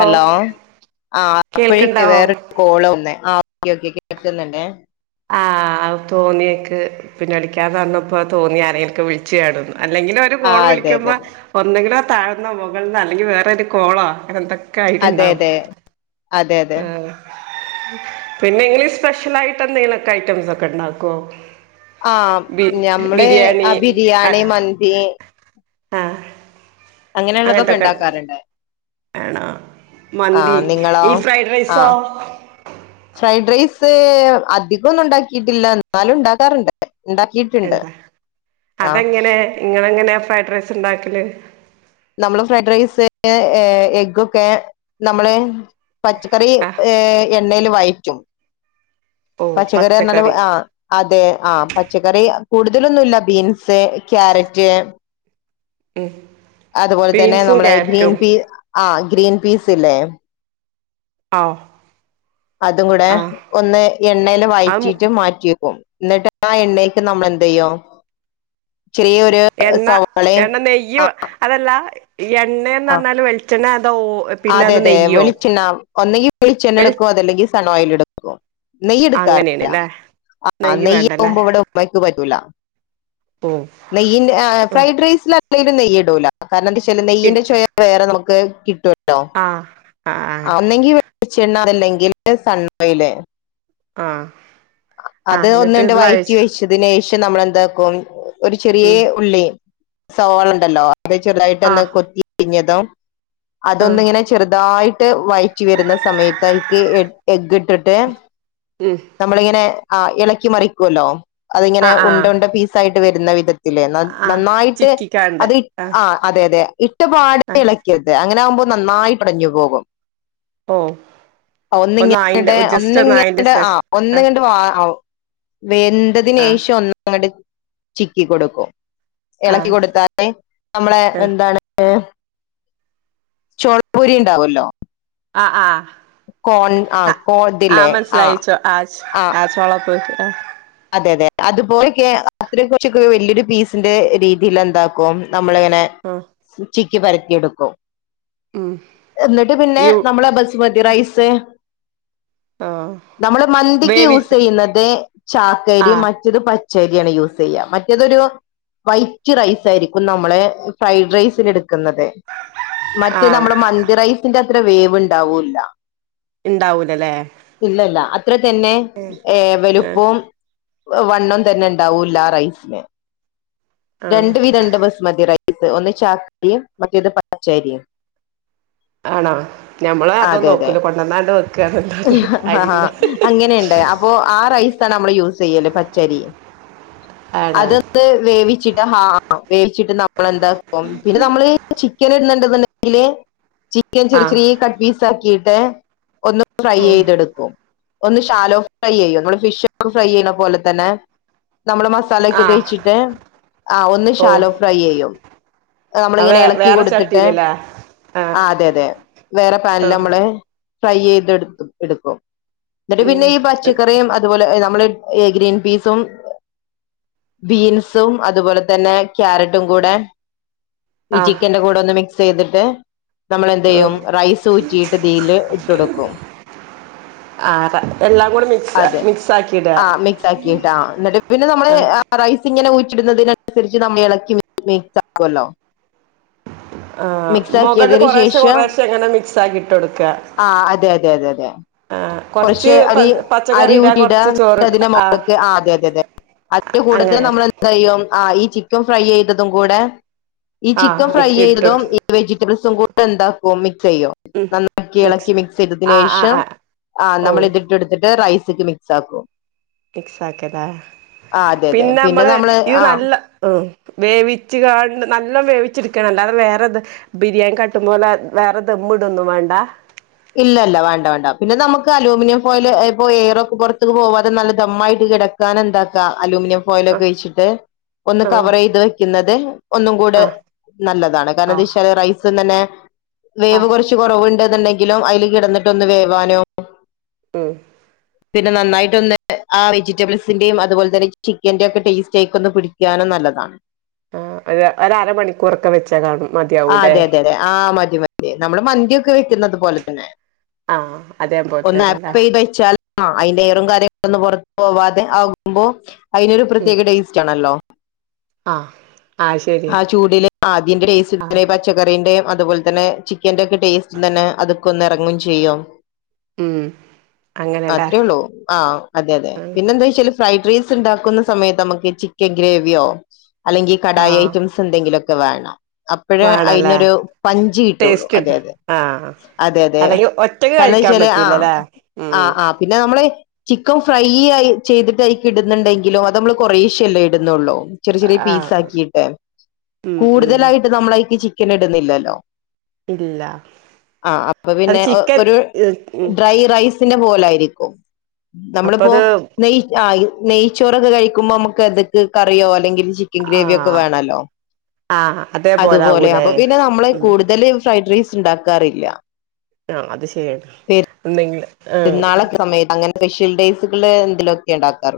Hello ആഹ് അപ്പഴേക്ക് കേൾക്ക്ണ്ടാവോ വേറൊരു കോള് വന്ന് ആ ഓ ഓക്കെ കേൾക്കുന്നിണ്ടേ ആഹ് അത് തോന്നിയക്ക്, പിന്നെ അടിക്കാന്ന് പറഞ്ഞപ്പോ തോന്നി ആരെങ്കിലൊക്കെ വിളിച്ചേ [unintelligible] അല്ലെങ്കില് ഒരു ആ കോള് അതെ അതെ വിളിക്കുമ്പോ അതെ ഒന്നെങ്കിലും താഴ്ന്ന മുകളന്നാ അല്ലെങ്കി വേറൊരു കോളോ അങ്ങനെന്ത ഒക്കെ അതെ ആയിട്ടുണ്ടാവും അതെ അതെ അതെ ആഹ് പിന്നെ ഇങ്ങള് സ്പെഷ്യൽ ആയിട്ട് എന്തെങ്കിലൊക്കെ ഐറ്റംസ് ഒക്കെ ഇണ്ടാക്കോ? ആഹ് ഞമ്മള് ആ ബിരിയാണി മന്തി ആ അങ്ങനെയുള്ളതൊക്കെ ഉണ്ടാക്കാറിണ്ട്. എണ മന്തി നിങ്ങളോ ഈ ഫ്രൈഡ് ആ റൈസോ സ് അധികൊന്നും ഉണ്ടാക്കിയിട്ടില്ല എന്നാലും ഉണ്ടാക്കാറുണ്ട് ഉണ്ടാക്കിയിട്ടുണ്ട് ഉണ്ടാ ആ അതെങ്ങനെ ങ്ങ എങ്ങനെയാ ഫ്രൈഡ് റൈസ് ഇണ്ടാക്കല് നമ്മള് ഫ്രൈഡ് റൈസ് എഗ്ഗൊക്കെ നമ്മള് പച്ചക്കറി ആഹ് ഏഹ് എ എണ്ണയില് വയറ്റും പച്ചക്കറി എന്നാലും ആഹ് അതെ ആഹ് പച്ചക്കറി കൂടുതലൊന്നുല്ല ബീൻസ് ക്യാരറ്റ് ഉം അതുപോലതന്നെ ബീൻസും നമ്മളെ ഗ്രീൻ ക്യാരറ്റും പീ ആ ഗ്രീൻ പീസ് ഇല്ലേ ആഹ് അതും കൂടെ ഒന്ന് എണ്ണേല് അത് വയറ്റീട്ട് മാറ്റി വെക്കും എന്നിട്ട് ആ എണ്ണേക്ക് നമ്മളെന്തെയ്യും എണ്ണ എണ്ണ ആ നെയ്യും അതല്ലാ ആ എണ്ണേന്നർഞ്ഞാല് വെളിച്ചെണ്ണേ അതോ ഓ അതെ അതെ വളിച്ചെണ്ണ ഒന്നെങ്കി വെളിച്ചെണ്ണ വെളി എടുക്കും അതല്ലെങ്കി സണ്ണോ കയ്യിലെടുക്കോ നെയ്യെടുക്കാറില്ല അങ്ങനെയാണ്ല്ലേ ആ നെയ്യ് വേണ്ടല്ലേ നെയ്യാകുമ്പോ ഇവിടെ ഉമ്മക്ക് പറ്റൂലാ ഓ നെയ്യിന്റെ ആ ഫ്രൈഡ്രൈസിലാ [unintelligible] നെയ്യ് ഇടൂല കാരണംന്താച്ചാല് നെയ്യിന്റെ ചൊയ വേറെ നമുക്ക് കേ കിട്ടും ആ അ ആ ചെണ്ണാറില്ലെങ്കിൽ സണ്ണോയില് ആ അത് ഒന്നുണ്ട് വയറ്റി വെച്ചതിലേയ് ക്ഷെ നമ്മളെന്താക്കും ഒരു ഉം ചെറിയേ ഉള്ളി സവാളുണ്ടല്ലോ അതെ ചെറുതായിട്ടൊന്ന് ആഹ് കൊത്തി അരിഞ്ഞതും അതൊന്ന് ആഹ് ഇങ്ങനെ ചെറുതായി ട്ട് വഴറ്റി വരുന്ന സമയത്തായിട്ട് എ എഗിട്ടിട്ട് ഉം നമ്മളിങ്ങനെ ആ ഇളക്കി മറിക്കുവല്ലോ? അതിങ്ങനെ ആഹ് ഉണ്ട ആഹ് ഉണ്ട പീസ് ആയി വരുന്ന വിധത്തി ത്തിലെ നന്ന് ആഹ് നന്നായിട്ട് ചിക്കിക്കാണ്ട് അത് ഇ ആഹ് ആ അതെ അതെ ഇട്ടപാടെ ആഹ് ഇളക്കിയത് അങ്ങനാവു പ്പൊ നന്നായിട്ടൊടഞ്ഞു പോകും- ഓ ഒന്ന് ആയിന്റെ ഒ ജസ്റ്റ് ഒന്ന് ആയിന്റെ ശേഷം ആഹ് ഒന്നിങ്ങട്ട് വാ ആവോ ആഹ് വെന്തതിനേഷം ഒന്നിങ്ങ ട് ചിക്കി കൊടുക്കും- എളക്കി ആഹ് കൊടുത്താലെ നമ്മളെ ആഹ് എന്താണ് ചോളപൊരി ഇണ്ടാവോല്ലോ? അ ആ അ കോ ആ ഇതില്ലേ മനസ്സിലായിച്ചോ ആച് ആ ആചോളപ്പൊരി അ അതെ അതെ അതുപോലിക്കെ അത്രയും കുറച്ചിക്ക് വലിയൊരു പീസിന്റെ രീതിയില എന്താക്കും നമ്മളിങ്ങനെ ഉച്ചി ക്കി പരത്തിയെടുക്കോ ഉം എന്നിട്ട് പിന്നെ യു നമ്മളെ ബസുമതി റൈസ് ആ നമ്മള് മന്തിക്ക് വേവി യൂസെയ്യുന്നത് ആ ചാക്കരിയും മറ്റത് പ ച്ചരിയാണ് യൂസെയ്യാം മറ്റേതൊരു വൈറ്റ് റൈസായിരിക്കും നമ്മളെ ഫ്രൈഡ് റൈസിന് എടു ക്കുന്നതേ ആ മറ്റേ നമ്മള മന്തി റൈസിന്റെ - അത്ര വേവിണ്ടാവൂല്ല ഇണ്ടാവൂല്ലല്ലേ? ഇത്ര തന്നെ ഏവലു- ഓം വണ്ണം തന്നെ ഇണ്ടാവൂല്ലാറൈസിന്- ആ രണ്ട് വിധം ഉണ്ട് ബസ്മതി റൈ സ് ഒന്ന് ചാക്ക്രിയും മറ്റേത് പച്ചരിയും ആണോ ഞമ്മള് അതോ അതെ അതെ നോക്കൂല കൊണ്ടുവന്നാണ്ട് വെക്കന്നല്ലാദേ ആഹാ അരിന്റെ അങ്ങനെയുണ്ട് അപ്പൊ ആ റൈസാണ് നമ്മൾ യൂസ് ചെയ്യല്ല പച്ചരി- ആടാ അതൊന്ന് വേവിച്ചിട്ട് ആ വേവിച്ചിട്ട് നമ്മളെന്താക്കും പിന്നെ നമ്മളീ ചിക്കൻ ഇടണ്ട്- കൊല്ലം ജില്ലേ- ചിക്കൻ ആ ചെറി ചെറിയ കട്ട് പീസാക്കി- ഒന്ന് ട്രൈ ചെയ്തെടുക്കും ഒന്ന് ശാലോ ഫ്രൈ ചെയ്യോ നമ്മൾ ഫിഷ് ഫ്രൈ ചെയ്യണ പോലെ തന്നെ നമ്മൾ മസാല ഒക്കെ ആ തേച്ചിട്ട് ആ ഒന്ന് ഓ ശാലോ ഫ്രൈ ചെയ്യും ആ നമ്മളിങ്ങനെ വേ ഇളക്കി വേറെ കൊടുത്തിട്ട് ചട്ടീലല്ലേ ആ അതെ അതെ വേറെ ആ പാനിൽ നമ്മൾ ഫ്രൈ ചെയ്തെടു എടുക്കും എന്നിട്ട് പിന്നെ ഉം ഈ പച്ചക്കറിയും അതുപോലെ നമ്മൾ ഗ്രീൻ പീസും ബീൻസും അതുപോലെ തന്നെ ക്യാരറ്റും കൂടെ ഈ ആ ചിക്കന്റെ കൂടെ ഒന്ന് മിക്സ് ചെയ്തിട്ട് നമ്മൾ എന്ത് ചെയ്യും റൈസ് ഊറ്റിയിട്ട് ഇതില് ഇട്ട് കൊടുക്കും ആ എല്ലാം കൂടെ അതെ മിക്സ് ആക്കി ആ മിക്സ് ആക്കിട്ടാ എന്നിട്ട് പിന്നെ നമ്മൾ ആ റൈസ് ഇങ്ങനെ ഊറ്റി ഇടുന്നതിനനുസരിച്ച് നമ്മൾ ഇളക്കി മിക്സ് ആകുമല്ലോ ആ മുകള് കൊറെശ്ശെ ശേഷം കൊറെശേ ഇങ്ങനെ മിക്സ് ആക്കിട്ട് ഇട്ട് കൊടുക്ക ആ അതെ അതെ അതെ അതെ ആ കുറച്ച് അരി അരി ഊറ്റി ഇടാ ചോറ് അതിന്റെ ആഹ് മുകൾക്ക് ആ അതെ അതെ അതെ അതിന്റെ കൂടെത അങ്ങനെ നമ്മൾെന്തായും ഈ ചിക്കൻ ഫ്രൈ ചെയ്തതും കൂടെ ഈ ആഹ് ചിക്കൻ ഫ്രൈ മിക്സ് ഇട്ട് ചെയ്തതും കൊടുക്ക ഈ വെജിറ്റബിൾസും കൂടെ എന്താ കോമി ചെയ്യോ ഉം നന്നാക്കി ഇളക്കി മിക്സ് ചെയ്തതിന് ആഹ് ആഹ് ശേഷം ആഹ് ആ ഓ നമ്മൾ ഇതിട്ടെടുത്തിട്ട് റൈസ് മിക്സ് ആക്കും മിക്സ് ആക്കല്ലാ ആ അതെ അതെ പിന്നെ നമ്മള് ഇത് ആ നല്ല വേവിച്ച കാണ്ട് നല്ല വേവിച്ചി ക്കനുണ്ട് അല്ലാതെ വേറേത് ബിരിയാണി കട്ടുമ്പോലെ വേറെ ദം ഇടൊന്നും വേണ്ടാ ഇല്ല ല്ല വേണ്ട വേണ്ട പിന്നെ നമുക്ക് അലൂമിനിയം ഫോയില് ഇപ്പൊ എയറൊക്കെ പുറത്ത്ക്ക് പോവാതെ നല്ല ദമ്മായിട്ട് കെടക്കാനെന്താക്കാ അലൂമിനിയം ആഹ് ഫോയിലുപയോഗിച്ചിട്ട് ഒന്ന് കവറെയ്ത് വെയ്ക്കുന്നത് ഒന്നും കൂടെ ആഹ് നല്ലതാണ് കാരണം ആഹ് [unintelligible] റൈസ്ന്നന്നെ ആഹ് വേവ് ആഹ് കുറച്ച് കൊറവുണ്ട്ന്നുണ്ട ങ്കിലും അയില് കെടന്നിട്ടൊന്ന് വേവാനും ഉം പിന്നെ നന്നായിട്ടൊന്ന് ആ വെജിറ്റബിൾസിന്റേം അതുപോലെ തന്നെ ചിക്കന്റെ ഒക്കെ ടേസ്റ്റേ ആയിക്കൊന്ന് പിടിക്കാനും നല്ലതാണ് ആഹ് ഒര് ഒരരമണിക്കൂറൊക്കെ വെച്ചാ കാണു ആഹ് അതെ അതെ അതെ ആഹ് മതി മതി നമ്മള് മന്തിയൊക്കെ വെ യ്ക്കുന്നത് പോലെ തന്നെ ആഹ് അതേപോലെ ഒന്ന് തന്നെല്ലേ ആപ്പ് ചെയ്ത് വെച്ചാലോ അയിന്റെ എയറും കാര്യങ്ങളൊന്ന് പൊറ പോവാതെ ആകുമ്പോ അയിനൊരു ഉം പ്രത്യേക ടേസ്റ്റ് ആണല്ലോ ആഹ് ആഹ് ആ ശരിയാണ് ചൂടില് ആദ്യന്റെ ആഹ് ടേസ്റ്റ് [unintelligible] പച്ചകറീന്റെ അതുപോലെ തന്നെ ചിക്കന്റെ ഒക്കെ ടേസ്റ്റ് തന്നെ അതൊക്കൊന്ന് എറങ്ങും ചെയ്യും ഉം അങ്ങനെല്ലേ അത്രേ ഉള്ളൂ. ആ അതെ അതെ പിന്നെ എന്താ വെച്ചല് ഫ്രൈഡ് റൈസ് ഉണ്ടാക്കുന്ന സമയത്ത് നമുക്ക് ചിക്കൻ ഗ്രേവിയോ അല്ലെങ്കി കടായി ആഹ് ഐറ്റംസ് എന്തങ്കിലൊ ക്കെ വേണം അപ്പഴേ വേണല്ലേ അയിനൊരു പഞ്ച് കിട്ടൊള്ളൂ. ടേസ്റ്റ് അതെ ഉണ്ട് അതെ ആഹ് അതെ അതെ അല്ലെങ്കി ഒറ്റക്ക് കാരണന്ന് കഴിക്കാൻ വച്ചാല് ആ പറ്റൂലല്ലേ ആ ഉം ആ പിന്നെ നമ്മള് ചിക്കൻ ഫ്രൈ ആയി ചെയ്തിട്ട് അയ്ക്കി ഇടുന്നുണ്ടെങ്കിലും അത് നമ്മള് കൊറേശ്ശേല്ലേ ഇടുന്നൊള്ളൂ ചെറിയ ചെറിയ ആഹ് പീസ് ആക്കിട്ട് ഉം ഉം കൂടുതലായി നമ്മളയീക്ക് ചിക്കൻ ഇടുന്നില്ലല്ലോ ഇല്ല ആ അപ്പൊ അത് പിന്നെ ഒ ചിക്കൻ ഒരു ഉം ഡ്രൈ റൈസ് ത്തിൻ്റെ പോലായിരിക്കും നമ്മളിപ്പോ അപ്പത് നെയ് ആയി നെയ്ച്ചോറൊക്കെ കഴിക്കുമ്പോ നമുക്ക് അത്ക്ക് കറിയോ അല്ലെങ്കി ചിക്കൻ ഗ്രേവി ഒക്കെ ആഹ് വേണല്ലോ ആഹ് അതേപോലെ അതുപോലെ ആകൂലേ അപ്പൊ പിന്നെ നമ്മളെ ഉം കൂടുതല് സ ഡ്രൈസ് ഉണ്ടാക്കാറില്ല ആഹ് അത് ശരിയാണ് എന്നെങ്കിലു പരുന്നാള് സമയങ്ങനെ സ്പെഷ്യൽ ഡേസുകള് എന്തെലുക്കെ ഉണ്ടാക്കാർ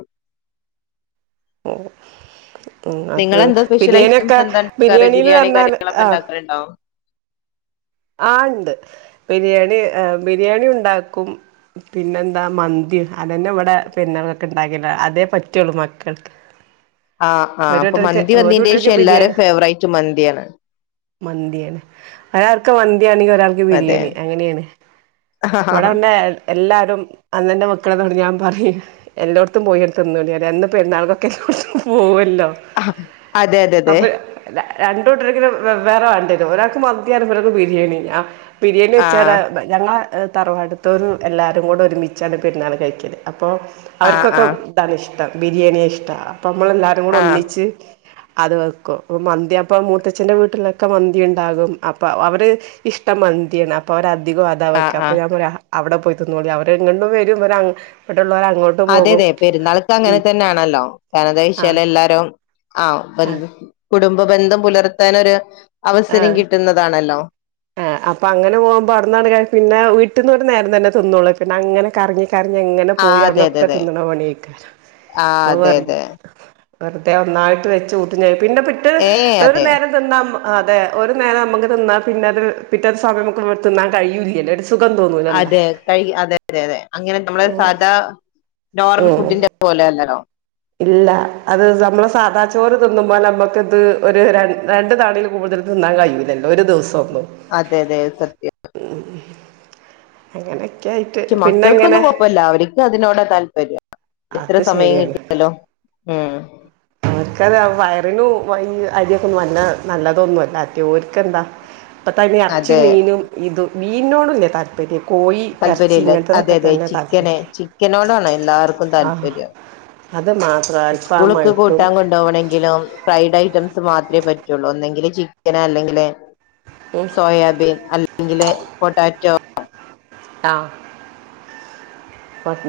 ഓ ഉം അത് നിങ്ങളെന്താ സ്പെഷ്യൽ ബിരിയാണിക്കെ ഐറ്റംസ് എന്താ ഉണ്ടാക്കാറ് ബിരിയാണിൽ ബിരിയാണി തന്ന കാര്യങ്ങളൊക്കെ ആഹ് ഉണ്ടാക്കാറുണ്ടോ ആ ണ്ട് ബിരിയാണി ബിരിയാണി ഉണ്ടാക്കും പിന്നെന്താ മന്തി അതന്നെ ഇവിടെ പിന്നർക്കൊക്കെ ഉണ്ടാക്കി അതേ പറ്റുള്ളു മക്കൾക്ക്‌ ആ ആ അപ്പൊ മന്തി വന്നീന്റെ ശേഷം എല്ലാരെം ബിരിയാണി ഫേവറേറ്റ് മന്തിയാണ് മന്തിയാണ് അർ മന്തി യാണെങ്കിൽ ഒരാൾക്ക് അതെ ബിരിയാണി അങ്ങനെയാണ് ആ ഇവിടെന്ന എല്ലാരും അന്നന്റെ മക്കളെന്നോട് ഞാൻ പറയു എല്ലോട്ത്തും പോയി തിന്നോളി ന്ന പെരുന്നാൾക്ക് എല്ലോട്ത്തും പോ ല്ലൊ അതെ അതെ അതെ അപ്പൊ രണ്ട് കൂട്ടർക്കും വേ വേറെ വേണ്ടേനു ഒരാൾക്ക് മന്തിയ ഒരാൾക്ക് ബിരിയാണി ബിരിയാണി ആ വെച്ചടെ ഞങ്ങ തറവാടുത്തൊം എല്ലാരും കൂടൊരുമിച്ചാണ് പെരുന്നാൾ കഴിക്കിയല് അപ്പോൾ അപ്പോ ആ ആ അവര്ക്കൊക്കെ ഇതാണ് ഇഷ്ടം ഷ്ട ബിരിയാണി ഇഷ്ട അപ്പ മ്മളല്ലാരും കൂടെ ആ ഒന്നിച്ച് അത് വെക്കും മന്തി അപ്പൊ മൂത്തച്ഛന്റെ വീട്ടിലൊക്കെ മന്തി ഉണ്ടാകും അ അവര് ഇഷ്ടം മന്തിയാണ് അപ്പോ അവ അധികം അതാ ആ വക്ക ആ അപ്പൊ ഞ അവിടെ പോയി തിന്നോളി അവരെങ്ങും വരും അവ അതെതെ പെരുന്നാൾക്ക് അങ്ങനെ ഉം തന്നെയാണല്ലോ കാരണം എന്താച്ചാൽ ആഹ് എല്ലാരും ആ ആഹ് ബന്ധം പുലർത്തനരു അവസരം കിട്ടുന്നതാണല്ലോ ആ അപ്പ അങ്ങന പോകുമ്പോ അവിടെന്നാണ് കയ് പിന്നെ വീട്ടന്ന് ഒരു നേരം തന്ന തിന്നൊളൂ പിന്നെ അങ്ങനെ കറങ്ങി കറങ്ങിങ്ങനെ ആഹ് പോയി അതെ അതെ അട്ന്നൊക്കെ അതെ തിന്നണ പണിക്ക ആഹ് അവ അതെ പറഞ്ഞ അതെ വെറുതെ ഒന്നായിട്ട് വച്ച് ഊഞ്ഞ പിന്നെ പിറ്റ് ഏഹ് വെറ അതെ നേരം തിന്നാ ആ അതെ ഒരു നേരം നമുക്ക് തിന്നാ പിന്നെ അത് പിറ്റേത് സമയമുക്കമ തിന്നാ കയൂല്ലോ അ അതെ കഴി അതെ അതെ അതെ അങ്ങനെ നമ്മള് സാദാ നോർമൽ ഉം ഫുഡിന്റെ പോലെല്ലല്ലോ ഇല്ല അത് നമ്മള് സാദാ ചോറ് തിന്നുമ്പോ നമ്മക്ക ഇത് ഒരു രണ്ട താണയിൽ കൂടുതൽ തിന്നാൻ കയൂലല്ലോ ഒരു ദിവസം ഒന്നും അതെ അതെ സത്യം അങ്ങനെ ക്കെ ആയിട്ട് പിന്നെങ്ങനെ ഴപ്പല്ല അവർക്കും അതിനോട താല്പര്യം എത്ര അത് സമയം ശരിയാണ് കിട്ടിയാലോ ഉം അത് വയറിനും അരിയൊക്കെ ഒന്നും വല്ല നല്ലതൊന്നും അല്ലെങ്കി ഓർക്കെന്താ ഇപ്പത്തന്നെ ഇറച്ചി അതെ മീനും ഇതും മീനോടല്ലേ താല്പര്യം കോയി ഇറച്ചി താല്പര്യല്ല അതെ ഇങ്ങനത്തെതൊക്കെ അതെ തന്നെ താല്പ ചിക്കന് ചിക്കനോടാണ് എല്ലാവർക്കും ആഹ് താല്പര്യം അത് മാത്രം സ്കൂള്ക്ക് അൽഫാമായിട്ടും കൂട്ടാൻ കൊണ്ടുപോകണമെങ്കിലും ഫ്രൈഡ് ഐറ്റംസ് മാ ത്രേ പറ്റുള്ളൂ ഒന്നുങ്കിൽ ചിക്കന് അല്ലെങ്കില് ഉം സോയാബീൻ അല്ലെങ്കില് പൊട്ടാറ്റോ ആ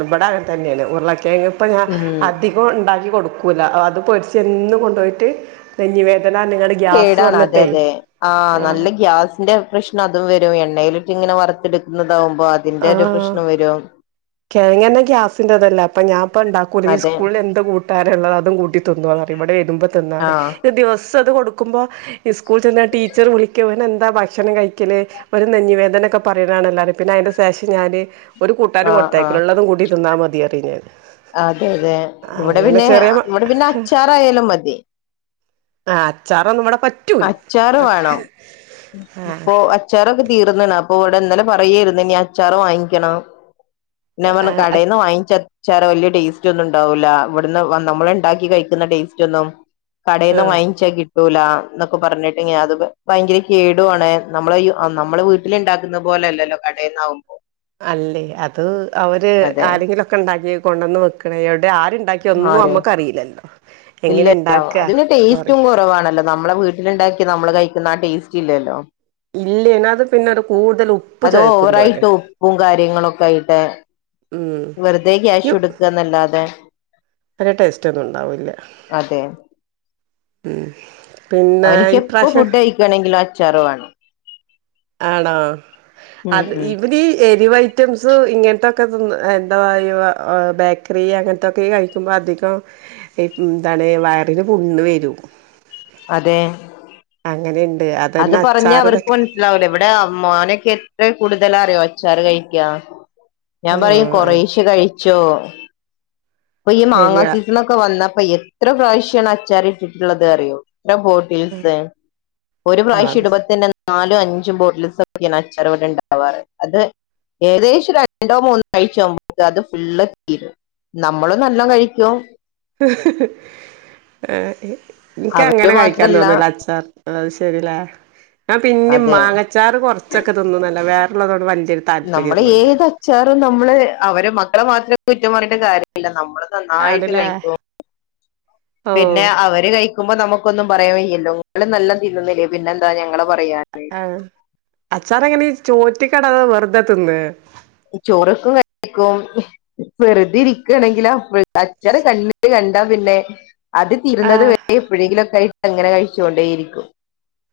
ഇവിടെ അങ്ങൻതന്നെയാണ് ഉരുള ങ്‌ ഇപ്പ ഞാൻ ഉം അധികം ഉണ്ടാക്കി കൊടുക്കും പൂല അത് പൊരിച്ചെന്നു കൊണ്ടോയിട്ട് നെഞ്ചിവേ കേടാണ് അതേ അതെ ആ ആഹ് നല്ല ഗ്യാസിന്റെ പ്രശ്നം തും വരും എണ്ണയിലിട്ട് ഇങ്ങനെ വറുത്തെടുക്കുന്നത് ണ്ടാവുമ്പോ അതിന്റെ ഒരു പ്രശ്നോം വരും കെഴങ്ങന്നെ ഗ്യാസിന്റെ ഇതല്ലേ അപ്പ ഞാപ്പ ഉണ്ടാക്കൂല്ല നീ അതെ സ്കൂളിന്ന് എന്ത് കൂട്ടാന ഉള്ളതും കൂട്ടി തി ന്തുവാന്നു പറയും ഇവിടെ വര്മ്പോ തിന്നാറയും ആഹ് ഈ ദിവസ് ത് കൊടുക്കുമ്പോ ഇ സ്കൂളിൽ ചെന്ന ടീച്ചർ വിളിക്കും ഇവനെന്താ ഭക്ഷണം കഴിക്കല് ഒരു നെഞ്ഞിവേദനൊക്കെ പറയണാണ്ല്ല അതിപിന്നെ അതിന്റെ ശേഷം ഞാന് ഒരു കൂട്ടാനും കൊ ആഹ് ആഹ് ബാക്കിലുള്ളതും കൂടി തിന്നാ മതി പറയും ഞാൻ അതെ അതെ ഇവിടെ അങ്ങനെ പിന്നെ ചെറിയ മ ഇവിടെ പിന്നെ അച്ചാർ ആയാലും മതി ആ അച്ചാറൊന്നും ഇവിടെ പറ്റൂല അച്ചാർ വേണം ആ ഇപ്പൊ അച്ചാറൊ തീർന്നാണ് അപ്പൊ ഇവിടെ ഇന്നലെ പറയാരുന്നു ഇനി അച്ചാറ് വാങ്ങിക്കണം പിന്നെ ഞാ പറഞ്ഞ് കടെന്ന് വാങ്ങിച്ച ച്ചാർ വലിയ ടേസ്റ്റ് ഒന്നും ഉണ്ടാവില്ല ഇവിടുന്ന് നമ്മള്ണ്ടാക്കി കഴിക്കുന്ന ടേസ്റ്റ് ഒന്നും കടേന്നു ആ വാങ്ങിച്ച കി ട്ടൂല്ലാ എന്നൊക്കെ പറഞ്ഞിട്ട് ഞാ അത് ഭയങ്കര കേടുവാണ് നമ്മള് നമ്മളെ വീട്ടിലിണ്ടാക്കുന്ന പോലെല്ലല്ലോ കടെന്നാവുമ്പോ അല്ലേ അത് അവര് അതെ ആരെങ്കിലോക്കെ ഇണ്ടാക്കി കൊണ്ടന്ന് വെക്കണ ഇവിടെ ആരുണ്ടാക്കി റ്റൊന്നും അമ്മക്ക് അറിയിന്ന്ല്ല ഇല്ലല്ല അതിന് ടേസ്റ്റും പറയില്ല കുറവാണല്ലോ നമ്മളെ വീട്ടിലുണ്ടാക്കി നമ്മള് കയി ക്കുന്ന ആ ടേസ്റ്റ് ഇല്ലല്ലോ ഇല്ല്യെ ന്ന അത് പിന്നെരു കൂടുതൽ ഉപ്പ് അത് ചോയക്കും പോലെ എ ഉം വെറുതെ ക്യാഷ് കൊടുക്ക്ആന്നല്ലാതെ വല്ല്യ ടേസ്റ്റ് ഒന്നും ഉണ്ടാവില്ല അതെ ഉം പിന്നെ ഈ പ്രാവശ്യം ച്ചാറുവേണം ആണോ അത് ഉം ഇവരി എ [unintelligible] ഐറ്റംസ് ഇങ്ങൻത്തെ ത്തത് തിന്ന് എന്താ വായി വ ബേക്കറി അങ്ങനത്തൊക്കെ കഴിക്കുമ്പോ അധികം എന്താണ് വയറിന് പുണ്ണ് വരും അതെ അങ്ങനെന് അത് പറഞ്ഞ അവർക്ക് മനസ്സിലാവൂല ഇവിടെ മോനൊക്കെ എത്രേ കൂടുതലറിയോ അച്ചാറ് കയിക്കാ ഞാൻ ആ പറയും അത് കൊറേശ്ശെ കഴിച്ചോ ഇപ്പ ഈ മാങ്ങാ ശരിയാ സീസൺ ഒക്കെ വന്ന പ്പൊ എത്ര പ്രാവശ്യാണ് അച്ചാറിട്ടിട്ട്ള്ളത് അറിയോ എത്ര ഉം ബോട്ടിൽസ് ഒരു ആഹ് പ്രാവശ്യം അത് ഇടുപ്പോതന്നെ നാലും അഞ്ചും ബോട്ടിൽസൊക്കെയാണ് അച്ചറിവിടെ ഇണ്ടാവാറ് അത് ഏകദേശം രണ്ടോ മൂന്നോ ആഴ്ച ആവുമ്പോ അത് ഫുള്ള് തീരും നമ്മള് നല്ലോം കഴിക്കും ആ ഏ എനിക്ക് അവര് അങ്ങനെ കഴിക്കാൻ മാത്രല്ല തോന്നൂല അച്ചാറ് അത് ശെരിലെ ആ പിന്നെ അതെ മാങ്ങച്ചാറ് കൊറച്ചൊക്കെ തിന്നുന്നല്ല വേ ള്ളതൊണ്ട് വെല് നമ്മള് ഏത് അച്ചാറും നമ്മള് അവരെ മക്കളെ മാത്രേ കു കുറ്റം പറഞ്ഞിട്ട് കാര്യല്ല നമ്മള് നന്നായിട്ട് ആണ്ല്ലേ കയിക്കും ഓഹ് പിന്നെ അവര് കയിക്കുമ്പോ നമു ക്കോന്നും പറയാൻ വയ്യല്ലോ നിങ്ങള് നല്ലോം തിനുന്നില്ലേ പിന്നെ എന്താ ഞങ്ങളെ പ ആ അച്ചാറ് എങ്ങനെ ചോറ്റിക്കട വെറുതെ തിന്നേ ചോറ്ക്കും കഴിക്കും വെറ്തെ ഇരിക്കാണെങ്കിൽ അപ്പ അച്ചാറ് കണ്ണ്ല് ക ണ്ടാ പിന്നെ അത് തീരുന്നത് ആഹ് വരെ എപ്പോഴെങ്കിലുക്കെയി അങ്ങനെ കഴിച്ചോണ്ടേരിക്കും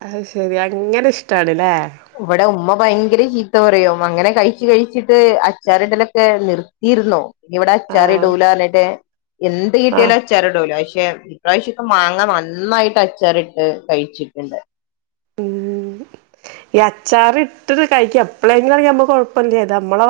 അത് ശെരി അങ്ങനെ ഇഷ്ടാണ്ല്ലേ ഇവിടെ ഉമ്മ ഭയങ്കര ചീ ത്ത പറയും അങ്ങനെ കഴിച്ച് കഴിച്ചിട്ട് അച്ചാറിണ്ടലൊക്കെ നിർത്തിയിരിന്നു ഇവിടെ ആഹ് അച്ചാറിടൂലാറഞ്ഞിട്ട് എന്ത് ആഹ് കിട്ടിയാലും അച്ചാറിടൂല പക്ഷെ ഇപ്രാവശ്യക്കെ മാങ്ങ നന്നായിട്ട് അച്ചാറിട്ട് കഴിച്ചിട്ട്ണ്ട് ഉം